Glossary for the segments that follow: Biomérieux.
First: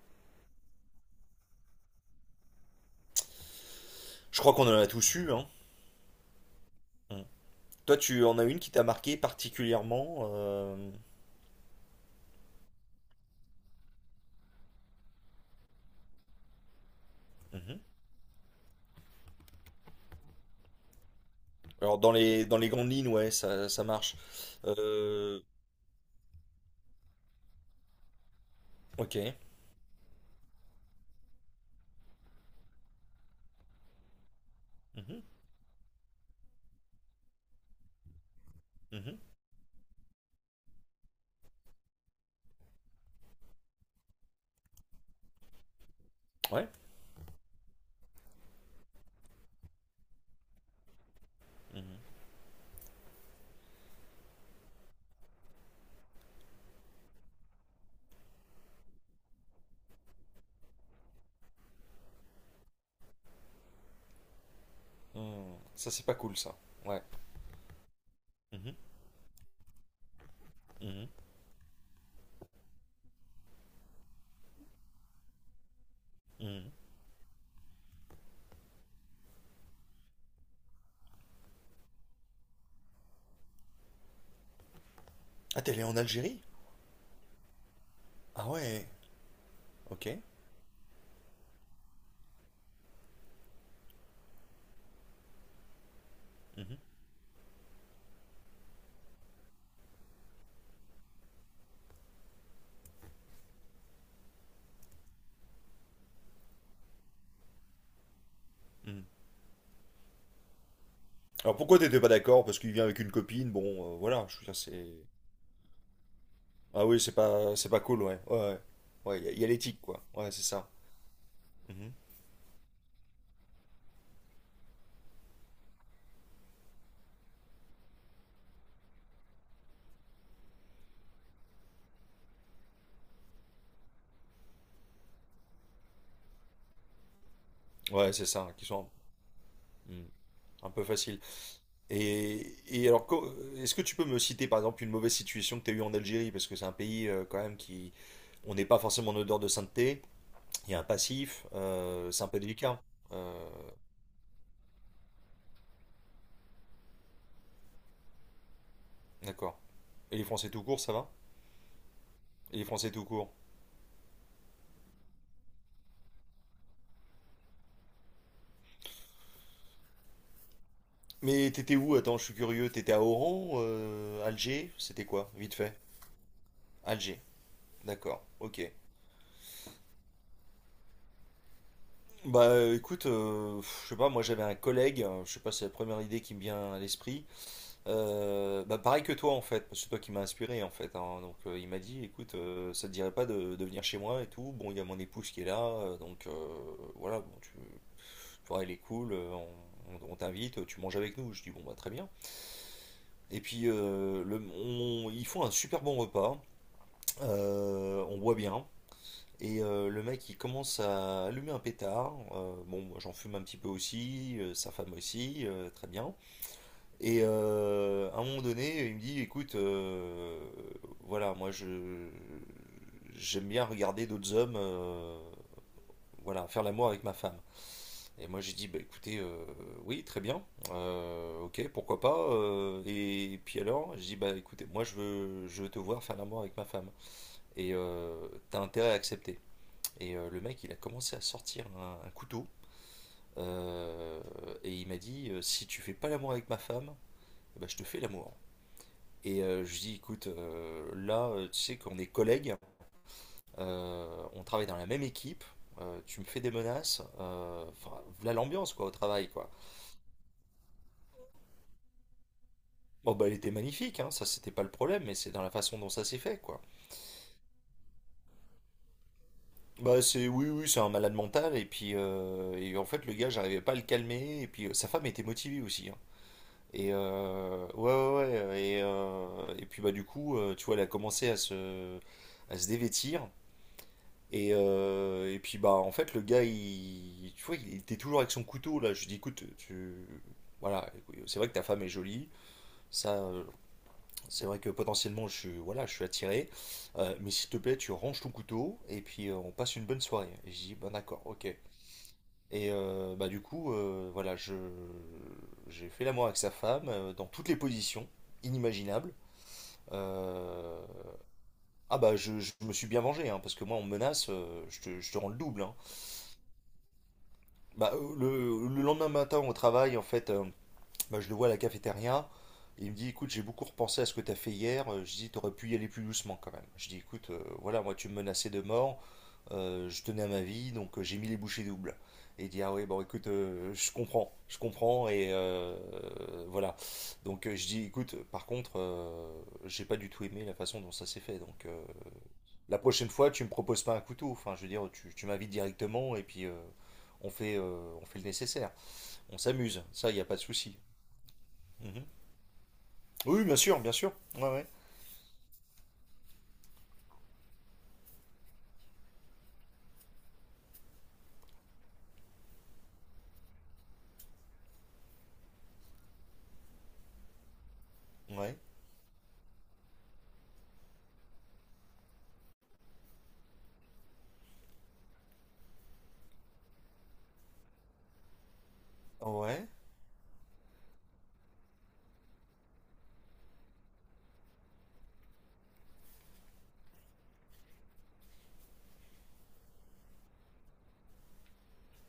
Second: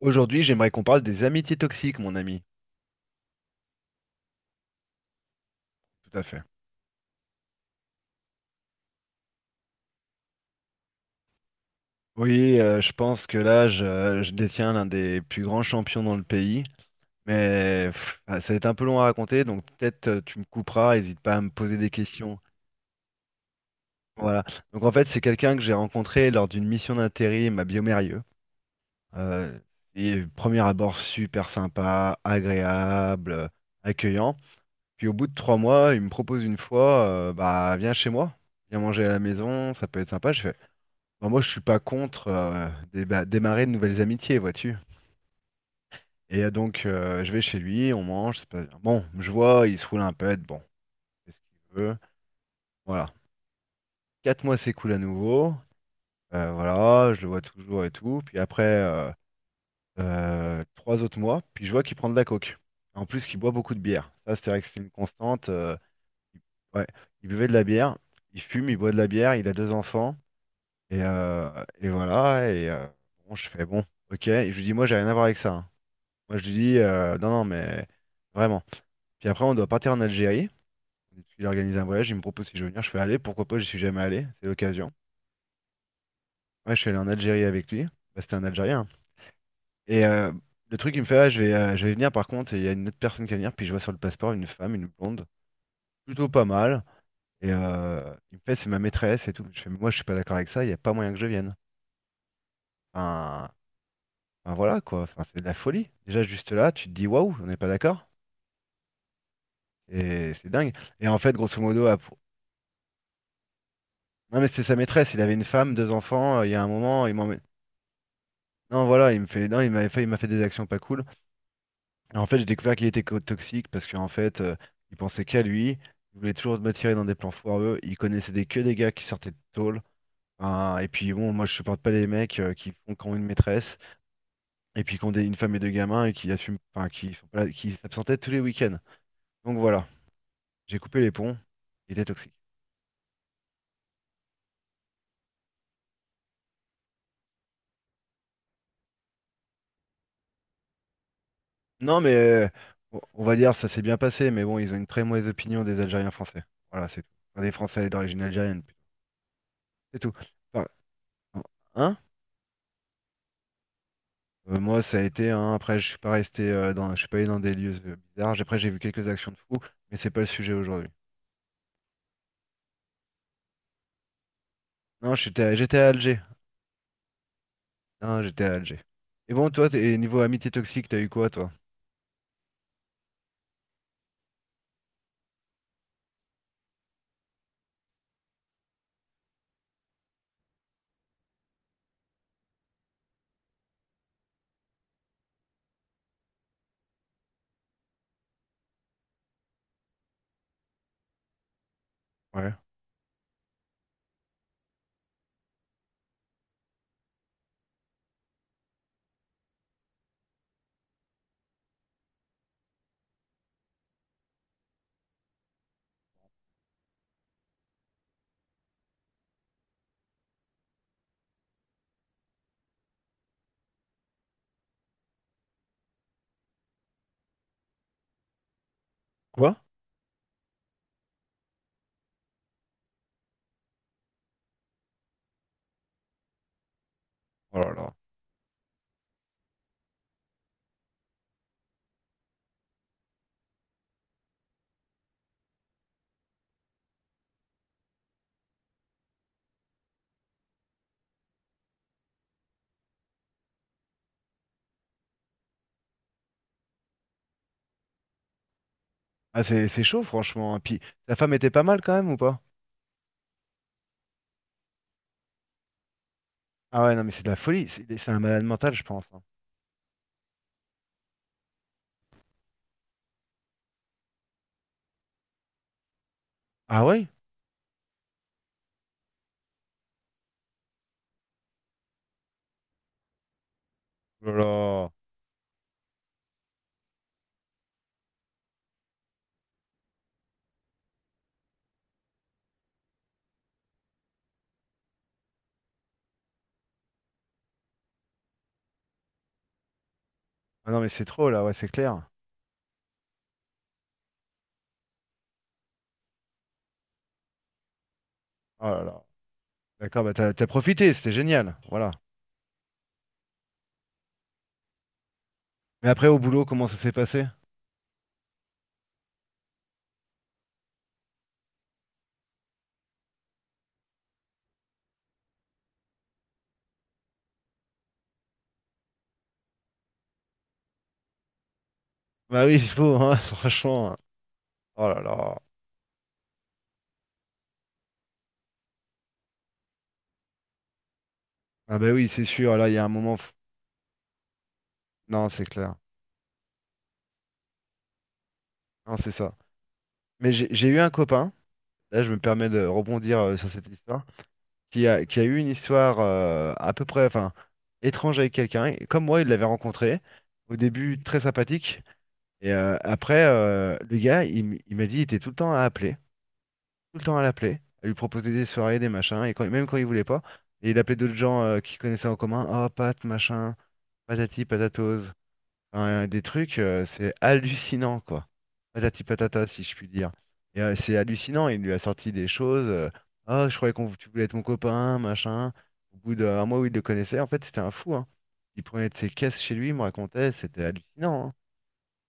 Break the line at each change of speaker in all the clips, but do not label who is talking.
Aujourd'hui, j'aimerais qu'on parle des amitiés toxiques, mon ami.
Je crois qu'on en a tous eu. Hein.
Tout à fait.
Mm. Toi, tu en as une qui t'a marqué particulièrement
Oui, je pense que là, je détiens l'un des plus grands champions dans le pays.
mhm.
Mais pff, ah, ça va être un peu long à raconter, donc peut-être tu me couperas, n'hésite pas à me poser des
Alors, dans
questions.
les grandes lignes, ouais, ça marche.
Voilà. Donc en fait, c'est
Euh,
quelqu'un que j'ai rencontré lors d'une mission d'intérim à Biomérieux.
ok.
Euh, et premier abord super sympa, agréable, accueillant. Puis au
Mhm,
bout de 3 mois, il me propose une fois, bah viens chez moi, viens manger à
mhm,
la maison, ça peut être sympa. Je fais, bah, moi, je suis pas contre démarrer de nouvelles amitiés, vois-tu. Et
Ouais.
donc, je vais chez lui, on mange, c'est pas bon, je vois, il se roule un pet, bon, c'est ce qu'il veut.
Mhm.
Voilà. 4 mois s'écoulent à nouveau. Voilà, je le vois toujours et tout. Puis après, 3 autres mois, puis je vois qu'il prend de la coke. En plus, qu'il boit beaucoup de bière. Ça, c'est vrai que c'était une constante.
Mm. Ça, c'est pas cool,
Il-
ça.
ouais,
Ouais.
il buvait de la bière, il fume,
Mhm,
il boit de la bière, il a deux enfants. Et,
mhm,
et voilà, bon, je fais bon, ok. Et je lui dis, moi, j'ai rien à voir avec ça. Hein. Moi, je lui
mhm.
dis, non, non, mais vraiment. Puis après, on doit partir en Algérie. Il a organisé un voyage, il me propose si je veux venir. Je fais aller, pourquoi pas, j'y suis jamais allé, c'est l'occasion.
Ah, t'es allé en Algérie?
Ouais, je suis allé en Algérie avec lui. Bah, c'était un
Ah
Algérien.
ouais.
Et
Ok.
euh, le truc, il me fait, ah, je vais venir par contre, et il y a une autre personne qui va venir. Puis je vois sur le passeport une femme, une blonde, plutôt pas
Mhm,
mal. Il me fait, c'est ma maîtresse et tout. Je fais, mais moi, je suis pas d'accord avec ça, il n'y a pas moyen que je vienne. Enfin, enfin, voilà quoi, enfin, c'est de la folie. Déjà, juste là, tu te dis, waouh, on n'est pas d'accord.
mhm.
Et c'est dingue. Et en fait,
Alors,
grosso
pourquoi
modo.
t'étais pas d'accord? Parce qu'il vient avec une copine. Bon, voilà, je
Non,
veux
mais
dire,
c'était sa
c'est...
maîtresse, il avait une femme, deux enfants, il y a un
Ah oui,
moment,
c'est pas, c'est pas cool, ouais. Ouais, ouais.
Non, voilà,
Ouais,
il
il
me
y a, y
fait.
a
Non, il
l'éthique,
m'avait fait.
quoi.
Il m'a fait
Ouais,
des
c'est
actions
ça.
pas cool.
Mhm.
Et en fait, j'ai découvert qu'il était toxique parce qu'en fait, il pensait qu'à lui, il voulait toujours me tirer dans des plans foireux, il connaissait que des gars qui sortaient de tôle. Enfin, et puis bon, moi je supporte pas les mecs qui font quand une maîtresse, et puis qui ont une femme et deux gamins, et qui assument, enfin, qui sont pas là- qui
Ouais,
s'absentaient
c'est
tous les
ça, qui
week-ends.
sont...
Donc voilà,
Mm. Un
j'ai
peu
coupé les
facile.
ponts, il était toxique.
Et alors, est-ce que tu peux me citer par exemple une mauvaise situation que tu as eue en Algérie? Parce que c'est un pays quand même qui. On n'est pas forcément en odeur de sainteté, il y a un passif,
Non, mais
c'est un peu délicat.
on
Euh,
va dire ça s'est bien passé, mais bon, ils ont une très mauvaise opinion des Algériens français. Voilà, c'est tout. Enfin, des Français d'origine algérienne, plutôt.
d'accord.
C'est tout.
Et les Français tout
Enfin,
court, ça va?
hein?
Et les Français tout court.
Moi, ça a été. Hein, après, je suis pas resté je suis pas allé dans des lieux bizarres. Après, j'ai vu quelques actions de fous, mais c'est pas le sujet aujourd'hui.
Mais t'étais où? Attends, je suis curieux. T'étais à Oran, Alger? C'était
Non,
quoi? Vite fait.
j'étais à Alger.
Alger. D'accord.
Non, j'étais à
Ok.
Alger. Et bon, toi, niveau amitié toxique, t'as eu quoi, toi?
Bah écoute, je sais pas, moi j'avais un collègue, je sais pas, c'est la première idée qui me vient à l'esprit. Bah pareil que toi en fait, parce que c'est toi qui m'as inspiré en fait, hein. Donc il m'a dit, écoute, ça te dirait pas de venir chez moi et tout. Bon, il y a mon épouse qui est là, donc voilà, bon, tu vois, elle est cool, on, on t'invite, tu manges avec nous. Je dis bon bah très bien.
Ouais.
Et puis ils font un super bon repas, on boit bien. Et le mec il commence à allumer un pétard. Bon, moi j'en fume un petit peu aussi, sa femme aussi, très bien. Et à un moment donné, il me dit, écoute, voilà, moi je j'aime bien regarder d'autres hommes, voilà, faire l'amour avec ma femme. Et moi j'ai dit, bah écoutez,
Quoi?
oui, très bien, ok, pourquoi pas. Et puis alors, j'ai dit, bah écoutez, moi je veux te voir faire l'amour avec ma femme.
Oh là
Et
là.
t'as intérêt à accepter. Et le mec, il a commencé à sortir un couteau. euh, et il m'a dit, si tu fais pas l'amour avec ma femme, bah, je te fais l'amour. Et je dis, écoute, là, tu sais qu'on est collègues, on travaille dans la même équipe, tu me fais des menaces, enfin, voilà l'ambiance, quoi, au travail,
Ah,
quoi.
c'est chaud, franchement. Hein. Puis, ta femme était pas mal quand même ou pas?
Bon, bah, elle était magnifique, hein, ça, c'était pas le problème, mais c'est dans la façon dont ça s'est fait, quoi.
Ah ouais, non, mais c'est de la folie. C'est un malade mental, je pense. Hein.
Bah, c'est, oui, oui, c'est un malade mental, et puis, et en fait, le gars, j'arrivais pas à le calmer, et puis, sa femme était motivée aussi, hein.
Ah
Et,
ouais?
et puis, bah, du coup, tu vois, elle a commencé à se dévêtir.
Oh là là.
Et puis bah en fait le gars il tu vois il était toujours avec son couteau là je lui dis écoute tu voilà c'est vrai que ta femme est jolie ça c'est vrai que potentiellement je suis voilà je suis attiré mais s'il te plaît tu ranges ton couteau et puis on passe une bonne soirée et je
Ah
dis
non, mais
bah
c'est
d'accord
trop là,
ok
ouais,
et
c'est clair.
bah du coup voilà je j'ai fait l'amour avec sa femme dans toutes les positions
Oh là là.
inimaginables.
D'accord, bah t'as
Euh,
profité, c'était génial. Voilà.
je me suis bien vengé hein, parce que moi on me menace je te rends le double hein.
Mais après, au boulot, comment ça s'est passé?
Bah, le lendemain matin au travail, en fait, bah, je le vois à la cafétéria. Il me dit, écoute, j'ai beaucoup repensé à ce que t'as fait hier. Je dis, t'aurais pu y aller plus doucement quand même. Je dis, écoute, voilà, moi tu me menaçais de mort. Je tenais à ma vie, donc j'ai mis les bouchées doubles. Et
Bah
il
oui,
dit,
il
ah oui,
faut,
bon,
hein,
écoute, je
franchement.
comprends, je
Oh là
comprends. Et
là.
voilà. Donc je dis, écoute, par contre, j'ai pas du tout aimé la façon dont ça s'est fait. Donc
Ah bah oui, c'est sûr, là, il y
la
a un
prochaine
moment.
fois, tu me proposes pas un couteau. Enfin, je veux dire, tu
Non, c'est
m'invites
clair.
directement et puis on fait le nécessaire.
Non, c'est ça.
On s'amuse. Ça, il n'y a
Mais
pas de
j'ai
souci.
eu un copain,
Mhm.
là, je me permets de rebondir
Oui,
sur
bien
cette
sûr, bien
histoire,
sûr. Ouais, ouais.
qui a eu une histoire à peu près, enfin, étrange avec quelqu'un. Et comme moi, il l'avait rencontré. Au début, très sympathique. Après, le gars, il m'a dit, il était tout le temps à appeler. Tout le temps à l'appeler, à lui proposer des
Ouais.
soirées, des machins, et même quand il voulait pas. Et il appelait d'autres gens qu'il connaissait en commun, oh Pat, machin, patati patatose. Enfin, des trucs, c'est hallucinant, quoi. Patati
Oh,
patata, si
Ouais.
je puis dire. C'est hallucinant, il lui a sorti des choses. Ah, je croyais qu'on tu voulais être mon copain, machin. Au bout d'un mois où il le connaissait, en fait, c'était un fou, hein. Il prenait de ses caisses chez lui, il me racontait, c'était hallucinant. Hein.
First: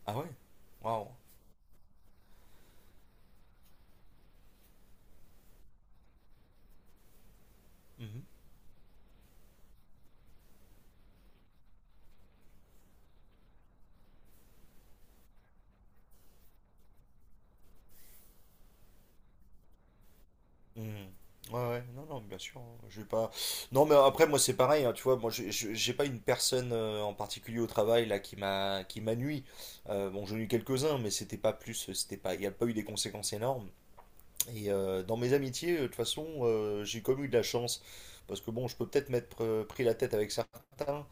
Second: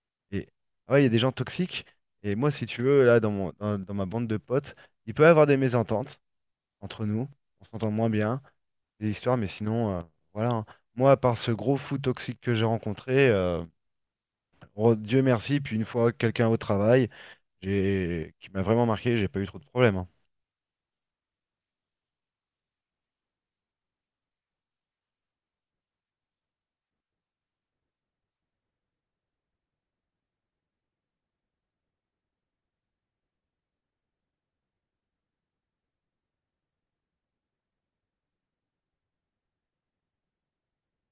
Ah ouais.
Et ah ouais, il y
Waouh.
a des gens toxiques. Et moi, si tu veux, là, dans mon, dans dans ma bande de potes, il peut y avoir des mésententes entre nous. On s'entend moins
Mhm.
bien, des histoires, mais sinon, voilà. Hein. Moi, à part ce gros fou toxique que j'ai rencontré, oh, Dieu merci, puis une fois quelqu'un au travail, j'ai qui m'a vraiment marqué, j'ai pas eu trop de problèmes. Hein.
Mhm. Ouais, ouais. Non, non, bien sûr. Je vais pas. Non, mais après, moi, c'est pareil, hein, tu vois, moi, j'ai pas une personne en particulier au travail là qui m'a nui. Bon, j'en ai eu quelques-uns, mais c'était pas plus. C'était pas. Il n'y a pas eu des conséquences énormes. Et dans mes amitiés, de toute façon, j'ai comme eu de la chance. Parce que bon, je peux peut-être m'être pris la tête avec certains,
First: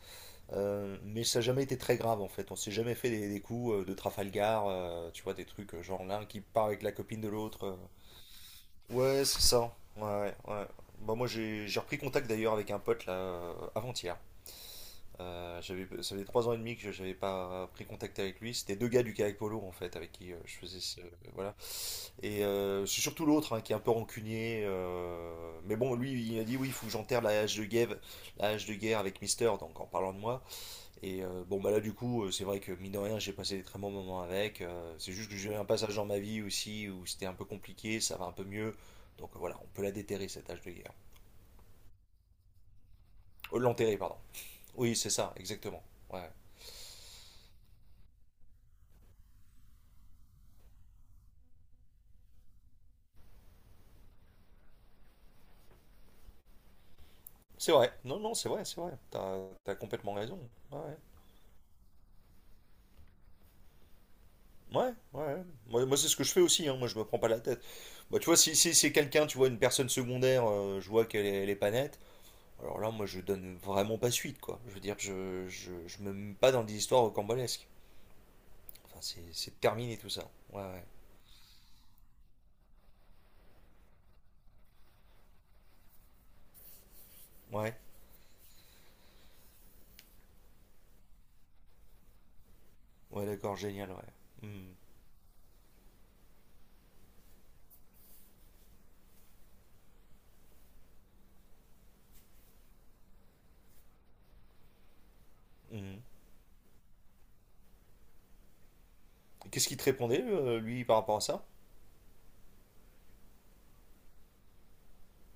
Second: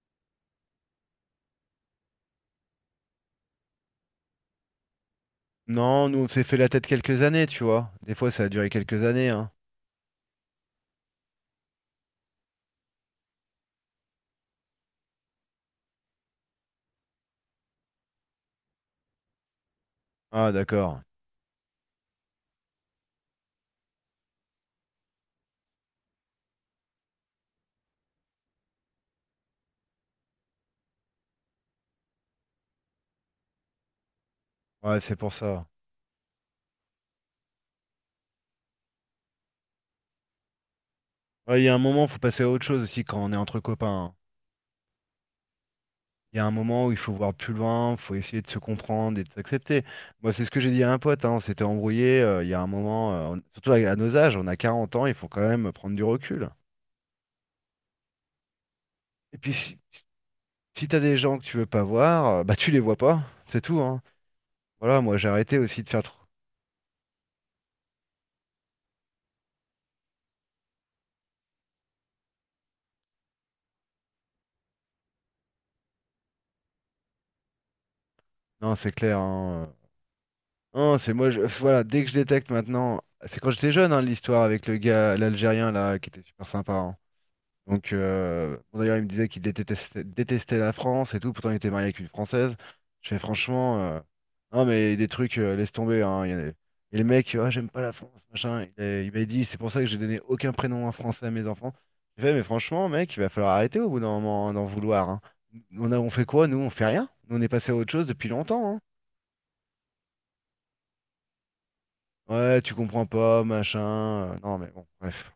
mais ça n'a jamais été très grave en fait. On s'est jamais fait des coups de Trafalgar, tu vois, des trucs genre
Non, nous
l'un
on
qui
s'est fait
part
la
avec
tête
la copine
quelques
de
années, tu
l'autre.
vois. Des fois, ça a duré quelques
Ouais,
années,
c'est
hein.
ça. Ouais, ouais. Ouais. Bah, moi, j'ai repris contact d'ailleurs avec un pote là avant-hier. Ça faisait 3 ans et demi que je n'avais pas pris contact avec lui. C'était deux gars du Kayak Polo en fait, avec qui
Ah,
je faisais ce,
d'accord.
voilà. Et c'est surtout l'autre hein, qui est un peu rancunier. Mais bon, lui, il a dit oui, il faut que j'enterre la hache de guerre, la hache de guerre avec Mister, donc en parlant de moi. Et bon, bah là, du coup, c'est vrai que mine de rien, j'ai passé des très bons moments avec.
Ouais,
C'est
c'est
juste
pour
que j'ai eu
ça.
un passage dans ma vie aussi où c'était un peu compliqué, ça va un peu mieux. Donc voilà, on peut la déterrer, cette hache de guerre.
Ouais, il y a un moment, faut passer à autre chose aussi quand on est entre
L'enterrer,
copains. Hein.
pardon. Oui, c'est ça, exactement. Ouais.
Il y a un moment où il faut voir plus loin, faut essayer de se comprendre et de s'accepter. Moi, c'est ce que j'ai dit à un pote, hein, on s'était embrouillé, il y a un moment, surtout à nos âges, on a 40 ans, il faut quand même prendre du recul.
C'est vrai. Non, non, c'est vrai, c'est vrai.
Et
T'as,
puis,
t'as
si,
complètement raison. Ouais,
si
ouais.
t'as des gens que tu veux pas voir, bah tu les vois pas, c'est tout, hein.
Ouais,
Voilà, moi j'ai
ouais.
arrêté aussi
Moi,
de
moi,
faire
c'est ce
trop.
que je fais aussi, hein. Moi, je me prends pas la tête. Bah, tu vois, si, si c'est quelqu'un, tu vois, une personne secondaire, je vois qu'elle est, elle est pas nette, alors là, moi, je donne vraiment pas suite, quoi. Je veux dire, je me mets pas dans des histoires rocambolesques.
Non, c'est
Enfin,
clair,
c'est
hein.
terminé tout ça. Ouais, ouais.
Non, c'est moi, voilà, dès que je détecte maintenant, c'est quand j'étais jeune, hein, l'histoire avec le gars, l'Algérien là, qui était super sympa, hein.
Ouais,
Donc, bon, d'ailleurs, il me disait qu'il détestait la France et tout, pourtant il était marié avec une Française. Je fais
ouais, d'accord,
franchement,
génial, ouais.
non,
Hmm,
mais des trucs, laisse tomber. Hein. Il y en a- Et le mec, ah, j'aime pas la France, machin. Il m'a dit, c'est pour ça que j'ai donné aucun prénom en français à mes enfants. J'ai fait, mais franchement, mec, il va falloir arrêter au bout d'un moment hein, d'en vouloir. Hein. On
hmm.
a, on fait quoi, nous? On fait rien. Nous, on est passé à autre chose depuis longtemps. Hein.
Et qu'est-ce qu'il te répondait, lui, par rapport à ça?
Ouais, tu comprends pas, machin. Non, mais bon, bref.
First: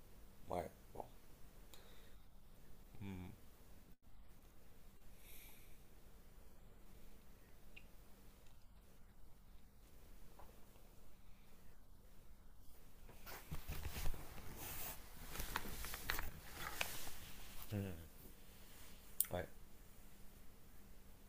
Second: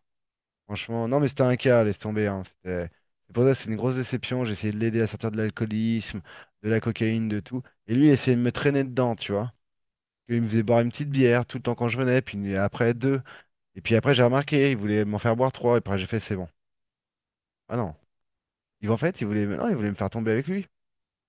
Ouais, bon.
Franchement, non, mais c'était un cas, laisse tomber. Hein.
Hmm,
C'est pour ça, c'est une grosse déception. J'ai essayé de l'aider à sortir de l'alcoolisme, de la cocaïne, de tout. Et lui, il essayait de me traîner dedans, tu vois. Il me faisait boire une petite bière tout le temps quand je venais, puis après deux. Et puis après, j'ai remarqué, il voulait m'en faire boire trois. Et après, j'ai fait, c'est bon. Ah non.
hmm,
En fait, il voulait,
Ouais.
non, il voulait me faire tomber avec lui,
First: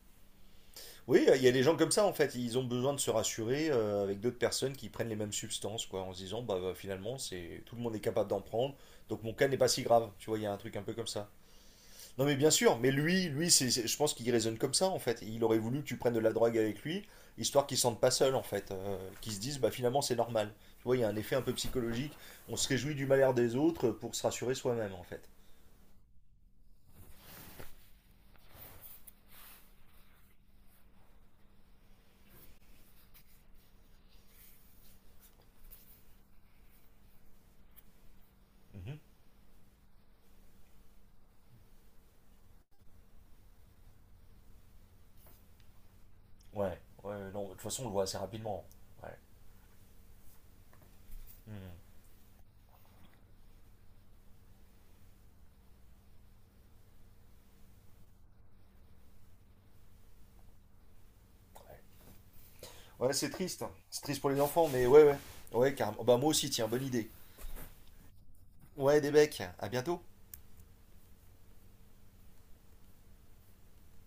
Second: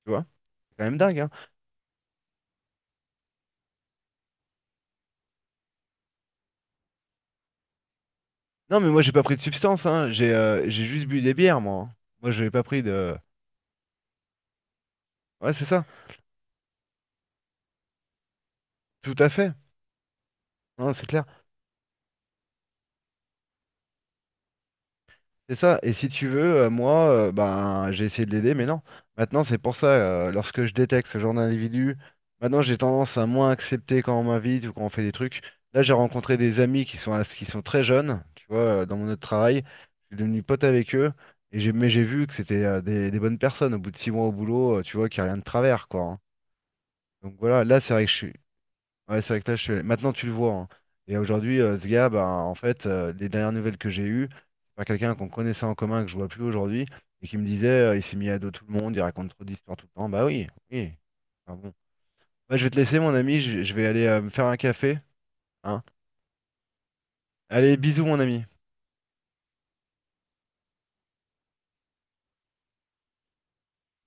tu vois. C'est quand même dingue,
Oui,
hein.
il y a des gens comme ça en fait, ils ont besoin de se rassurer avec d'autres personnes qui prennent les mêmes substances, quoi, en se disant finalement c'est tout le monde est capable d'en prendre,
Non, mais moi, j'ai pas
donc mon
pris de
cas n'est pas si
substance, hein.
grave, tu
J'ai
vois, il y a un
euh,
truc un
j'ai
peu
juste
comme
bu
ça.
des bières, moi. Hein.
Non
Moi,
mais
je n'ai
bien
pas
sûr,
pris
mais
de.
lui, je pense qu'il raisonne comme ça en fait, il
Ouais,
aurait
c'est
voulu
ça.
que tu prennes de la drogue avec lui, histoire qu'il se sente pas seul en fait,
Tout à
qu'il se
fait.
dise bah finalement c'est normal, tu
Non,
vois, il y
c'est
a un
clair.
effet un peu psychologique, on se réjouit du malheur des autres pour se rassurer soi-même en fait.
C'est ça, et si tu veux, moi, ben, j'ai essayé de l'aider, mais non. Maintenant, c'est pour ça, lorsque je détecte ce genre d'individu, maintenant j'ai tendance à moins accepter quand on m'invite ou quand on fait des trucs. Là, j'ai rencontré des amis qui sont très jeunes, tu vois, dans
Mhm.
mon autre travail. Je suis devenu pote avec eux, et j'ai vu que c'était des bonnes personnes. Au bout de 6 mois au boulot, tu vois, qu'il n'y a rien de travers, quoi. Hein.
Ouais, ouais,
Donc
non, de toute
voilà, là,
façon on
c'est
le voit
vrai que je
assez
suis.
rapidement. Ouais.
Ouais, c'est vrai que là, maintenant tu le vois. Hein. Et aujourd'hui, ce
Mhm.
gars, ben, en fait, les dernières nouvelles que j'ai eues, c'est pas quelqu'un qu'on connaissait en commun, que je vois plus aujourd'hui, et qui me disait, il s'est mis à dos tout le monde, il raconte trop d'histoires tout le temps. Bah oui, oui. Enfin bon.
Ouais.
Bah, je vais te laisser,
Ouais,
mon
c'est
ami, je,
triste.
je vais
C'est
aller
triste
me
pour les
faire un
enfants, mais
café.
ouais, ouais. Ouais,
Hein.
carrément. Bah, moi aussi, tiens, bonne idée.
Allez, bisous, mon ami.
Ouais, des becs, à bientôt.